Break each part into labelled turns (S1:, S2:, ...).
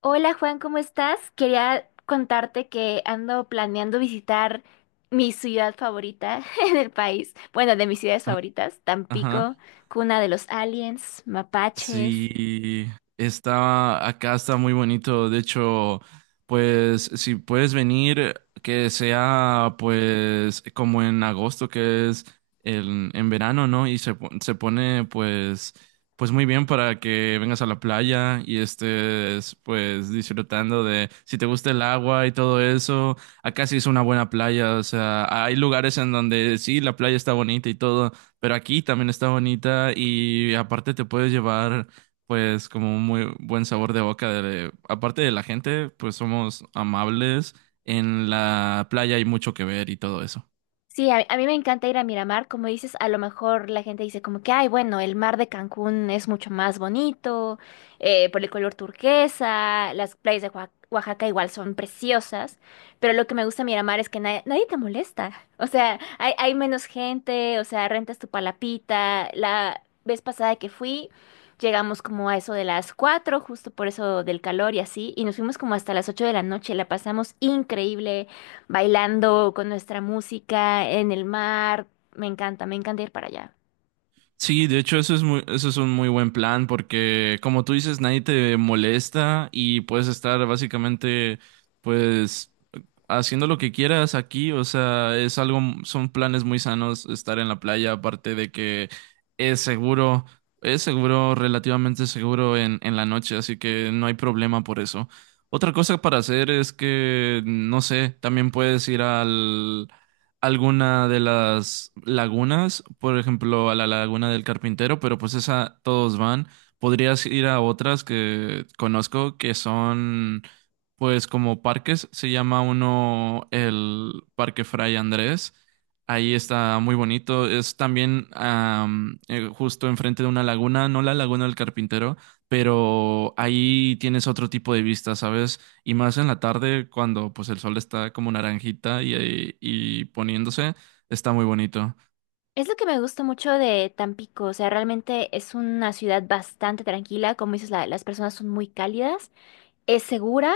S1: Hola Juan, ¿cómo estás? Quería contarte que ando planeando visitar mi ciudad favorita en el país. Bueno, de mis ciudades
S2: Ah,
S1: favoritas,
S2: Ajá.
S1: Tampico, cuna de los aliens, mapaches.
S2: Sí, está acá, está muy bonito. De hecho, pues si puedes venir, que sea pues como en agosto, que es en verano, ¿no? Se pone pues muy bien para que vengas a la playa y estés pues disfrutando de si te gusta el agua y todo eso. Acá sí es una buena playa, o sea, hay lugares en donde sí, la playa está bonita y todo pero aquí también está bonita y aparte te puedes llevar pues como un muy buen sabor de boca de, aparte de la gente, pues somos amables, en la playa hay mucho que ver y todo eso.
S1: Sí, a mí me encanta ir a Miramar, como dices, a lo mejor la gente dice como que, ay, bueno, el mar de Cancún es mucho más bonito, por el color turquesa, las playas de Oaxaca igual son preciosas, pero lo que me gusta de Miramar es que nadie, nadie te molesta, o sea, hay menos gente, o sea, rentas tu palapita, la vez pasada que fui, llegamos como a eso de las 4, justo por eso del calor y así, y nos fuimos como hasta las 8 de la noche, la pasamos increíble bailando con nuestra música en el mar. Me encanta ir para allá.
S2: Sí, de hecho eso es un muy buen plan porque como tú dices, nadie te molesta y puedes estar básicamente pues haciendo lo que quieras aquí, o sea, es algo, son planes muy sanos estar en la playa, aparte de que es seguro, es seguro, relativamente seguro en la noche, así que no hay problema por eso. Otra cosa para hacer es que, no sé, también puedes ir alguna de las lagunas, por ejemplo, a la Laguna del Carpintero, pero pues esa todos van. Podrías ir a otras que conozco que son pues como parques. Se llama uno el Parque Fray Andrés. Ahí está muy bonito. Es también justo enfrente de una laguna, no la Laguna del Carpintero, pero ahí tienes otro tipo de vista, ¿sabes? Y más en la tarde, cuando pues el sol está como naranjita poniéndose, está muy bonito.
S1: Es lo que me gusta mucho de Tampico, o sea, realmente es una ciudad bastante tranquila, como dices, las personas son muy cálidas, es segura,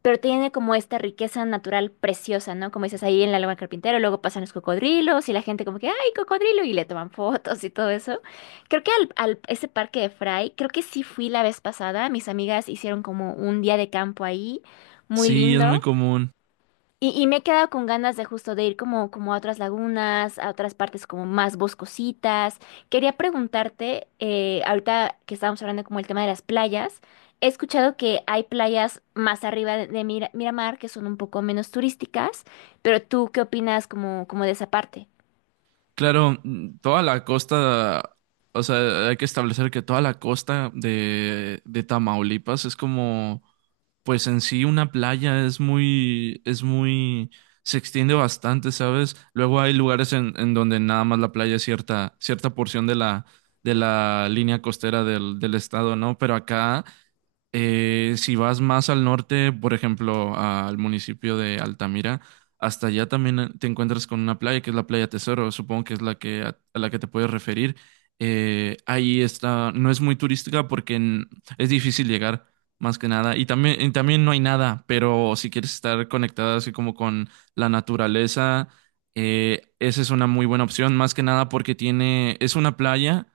S1: pero tiene como esta riqueza natural preciosa, ¿no? Como dices, ahí en la Laguna del Carpintero, luego pasan los cocodrilos y la gente como que, ¡ay, cocodrilo! Y le toman fotos y todo eso. Creo que ese parque de Fray, creo que sí fui la vez pasada, mis amigas hicieron como un día de campo ahí, muy
S2: Sí, es muy
S1: lindo.
S2: común.
S1: Y me he quedado con ganas de justo de ir como, como a otras lagunas, a otras partes como más boscositas. Quería preguntarte, ahorita que estábamos hablando como el tema de las playas, he escuchado que hay playas más arriba de Miramar que son un poco menos turísticas, pero ¿tú qué opinas como, como de esa parte?
S2: Claro, toda la costa, o sea, hay que establecer que toda la costa de Tamaulipas es como pues en sí una playa es muy, se extiende bastante, ¿sabes? Luego hay lugares en donde nada más la playa es cierta porción de de la línea costera del estado, ¿no? Pero acá, si vas más al norte, por ejemplo, al municipio de Altamira, hasta allá también te encuentras con una playa que es la Playa Tesoro, supongo que es la que a la que te puedes referir. Ahí está, no es muy turística es difícil llegar. Más que nada. Y también no hay nada, pero si quieres estar conectada así como con la naturaleza, esa es una muy buena opción, más que nada porque tiene, es una playa,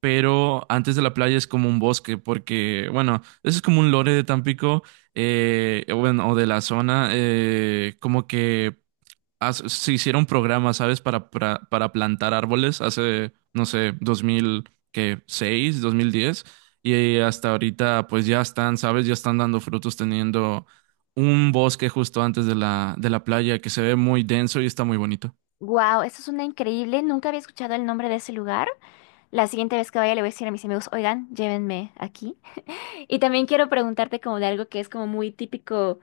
S2: pero antes de la playa es como un bosque, porque, bueno, eso es como un lore de Tampico, o bueno, o de la zona, como que se hicieron programas, ¿sabes? Para plantar árboles hace, no sé, 2006, 2010. Y hasta ahorita, pues ya están, ¿sabes? Ya están dando frutos teniendo un bosque justo antes de de la playa que se ve muy denso y está muy bonito.
S1: Wow, eso es una increíble, nunca había escuchado el nombre de ese lugar. La siguiente vez que vaya le voy a decir a mis amigos, oigan, llévenme aquí. Y también quiero preguntarte como de algo que es como muy típico.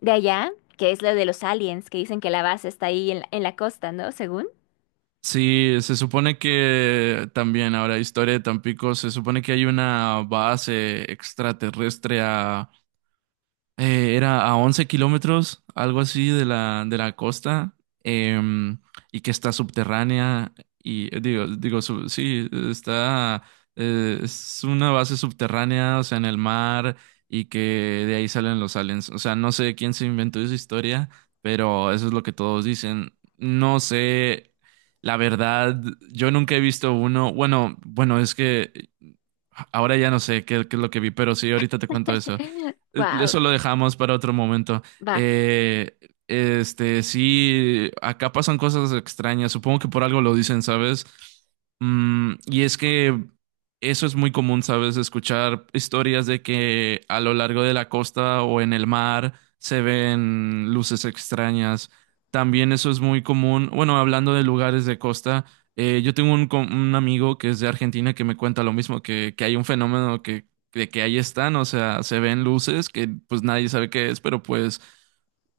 S1: De allá, que es lo de los aliens, que dicen que la base está ahí en la costa, ¿no? Según.
S2: Sí, se supone que también ahora, historia de Tampico, se supone que hay una base extraterrestre a era a 11 kilómetros, algo así, de de la costa, em, y que está subterránea, y sí, está, es una base subterránea, o sea, en el mar, y que de ahí salen los aliens. O sea, no sé quién se inventó esa historia, pero eso es lo que todos dicen. No sé, la verdad, yo nunca he visto uno, bueno, es que... Ahora ya no sé qué es lo que vi, pero sí, ahorita te cuento eso.
S1: Wow.
S2: Eso lo dejamos para otro momento.
S1: Va.
S2: Eh, sí, acá pasan cosas extrañas. Supongo que por algo lo dicen, ¿sabes? Y es que eso es muy común, ¿sabes? Escuchar historias de que a lo largo de la costa o en el mar se ven luces extrañas. También eso es muy común, bueno, hablando de lugares de costa. Yo tengo un amigo que es de Argentina que me cuenta lo mismo, que hay un fenómeno de que ahí están, o sea, se ven luces que pues nadie sabe qué es, pero pues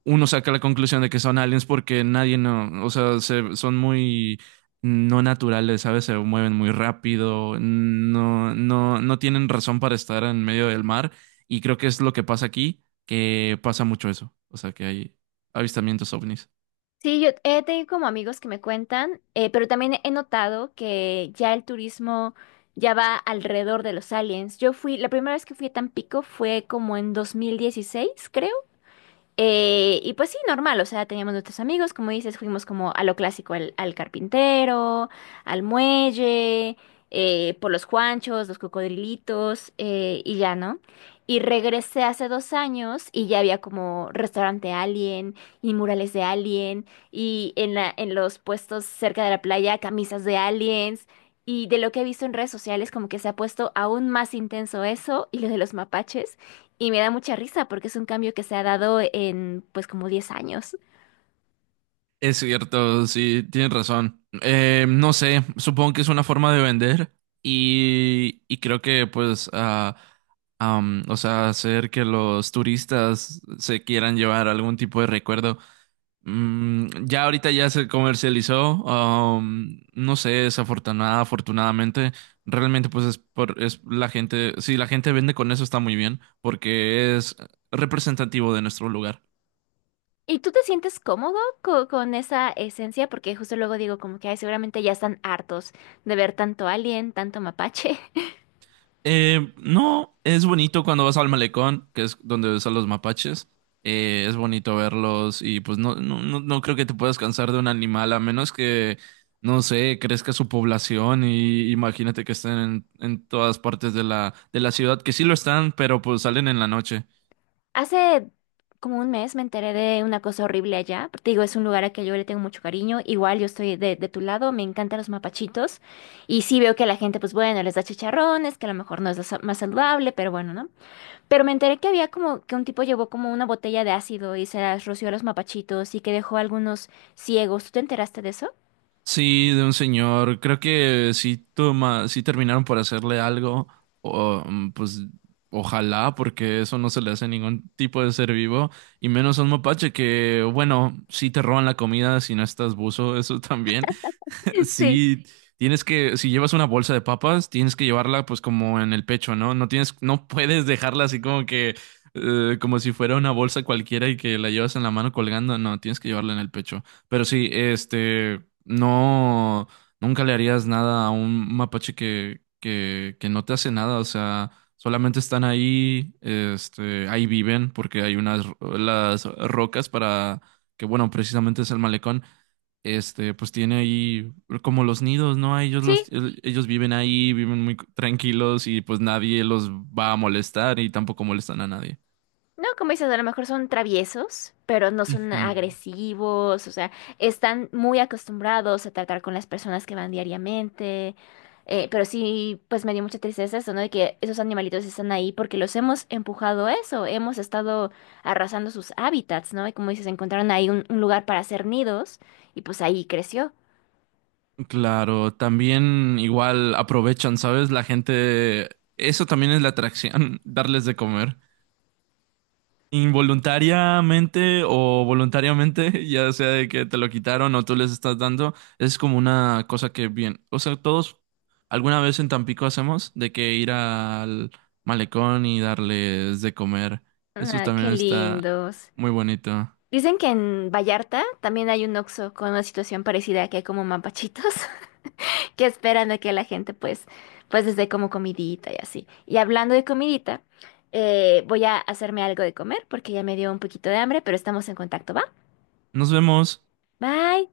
S2: uno saca la conclusión de que son aliens porque nadie no, o sea, son muy no naturales, ¿sabes? Se mueven muy rápido, no tienen razón para estar en medio del mar y creo que es lo que pasa aquí, que pasa mucho eso, o sea, que hay avistamientos ovnis.
S1: Sí, yo he tenido como amigos que me cuentan, pero también he notado que ya el turismo ya va alrededor de los aliens. Yo fui, la primera vez que fui a Tampico fue como en 2016 creo. Y pues sí, normal, o sea, teníamos nuestros amigos, como dices, fuimos como a lo clásico, al carpintero, al muelle, por los Juanchos, los cocodrilitos, y ya, ¿no? Y regresé hace dos años y ya había como restaurante Alien y murales de Alien y en en los puestos cerca de la playa camisas de aliens y de lo que he visto en redes sociales como que se ha puesto aún más intenso eso y lo de los mapaches. Y me da mucha risa porque es un cambio que se ha dado en pues como 10 años.
S2: Es cierto, sí, tienes razón. No sé, supongo que es una forma de vender y creo que pues, o sea, hacer que los turistas se quieran llevar algún tipo de recuerdo. Ya ahorita ya se comercializó, no sé, desafortunada, afortunadamente, realmente pues es la gente, si la gente vende con eso está muy bien porque es representativo de nuestro lugar.
S1: ¿Y tú te sientes cómodo con esa esencia? Porque justo luego digo como que ay, seguramente ya están hartos de ver tanto alien, tanto mapache.
S2: No, es bonito cuando vas al malecón, que es donde ves a los mapaches. Es bonito verlos y pues no creo que te puedas cansar de un animal, a menos que, no sé, crezca su población y imagínate que estén en todas partes de de la ciudad, que sí lo están, pero pues salen en la noche.
S1: Hace como un mes me enteré de una cosa horrible allá. Te digo, es un lugar a que yo le tengo mucho cariño. Igual yo estoy de tu lado, me encantan los mapachitos. Y sí veo que la gente pues bueno, les da chicharrones, que a lo mejor no es lo más saludable, pero bueno, ¿no? Pero me enteré que había como que un tipo llevó como una botella de ácido y se las roció a los mapachitos y que dejó a algunos ciegos. ¿Tú te enteraste de eso?
S2: Sí, de un señor. Creo que sí, toma, sí terminaron por hacerle algo. O, pues ojalá, porque eso no se le hace a ningún tipo de ser vivo. Y menos a un mapache que, bueno, sí te roban la comida si no estás buzo, eso también.
S1: Sí,
S2: Sí, tienes que, si llevas una bolsa de papas, tienes que llevarla pues como en el pecho, ¿no? No tienes, no puedes dejarla así como que, como si fuera una bolsa cualquiera y que la llevas en la mano colgando, no, tienes que llevarla en el pecho. Pero sí, no, nunca le harías nada a un mapache que no te hace nada, o sea, solamente están ahí, ahí viven porque hay las rocas que bueno, precisamente es el malecón este, pues tiene ahí como los nidos, ¿no? A
S1: sí.
S2: ellos viven ahí, viven muy tranquilos y pues nadie los va a molestar y tampoco molestan a nadie.
S1: No, como dices, a lo mejor son traviesos, pero no son
S2: Ujú.
S1: agresivos, o sea, están muy acostumbrados a tratar con las personas que van diariamente. Pero sí, pues me dio mucha tristeza eso, ¿no? De que esos animalitos están ahí porque los hemos empujado a eso, hemos estado arrasando sus hábitats, ¿no? Y como dices, encontraron ahí un lugar para hacer nidos y pues ahí creció.
S2: Claro, también igual aprovechan, ¿sabes? La gente, eso también es la atracción, darles de comer. Involuntariamente o voluntariamente, ya sea de que te lo quitaron o tú les estás dando, es como una cosa que bien, o sea, todos alguna vez en Tampico hacemos de que ir al malecón y darles de comer. Eso
S1: Ah, qué
S2: también está
S1: lindos.
S2: muy bonito.
S1: Dicen que en Vallarta también hay un Oxxo con una situación parecida, que hay como mapachitos que esperan a que la gente pues, pues desde como comidita y así. Y hablando de comidita, voy a hacerme algo de comer porque ya me dio un poquito de hambre, pero estamos en contacto, ¿va?
S2: Nos vemos.
S1: Bye.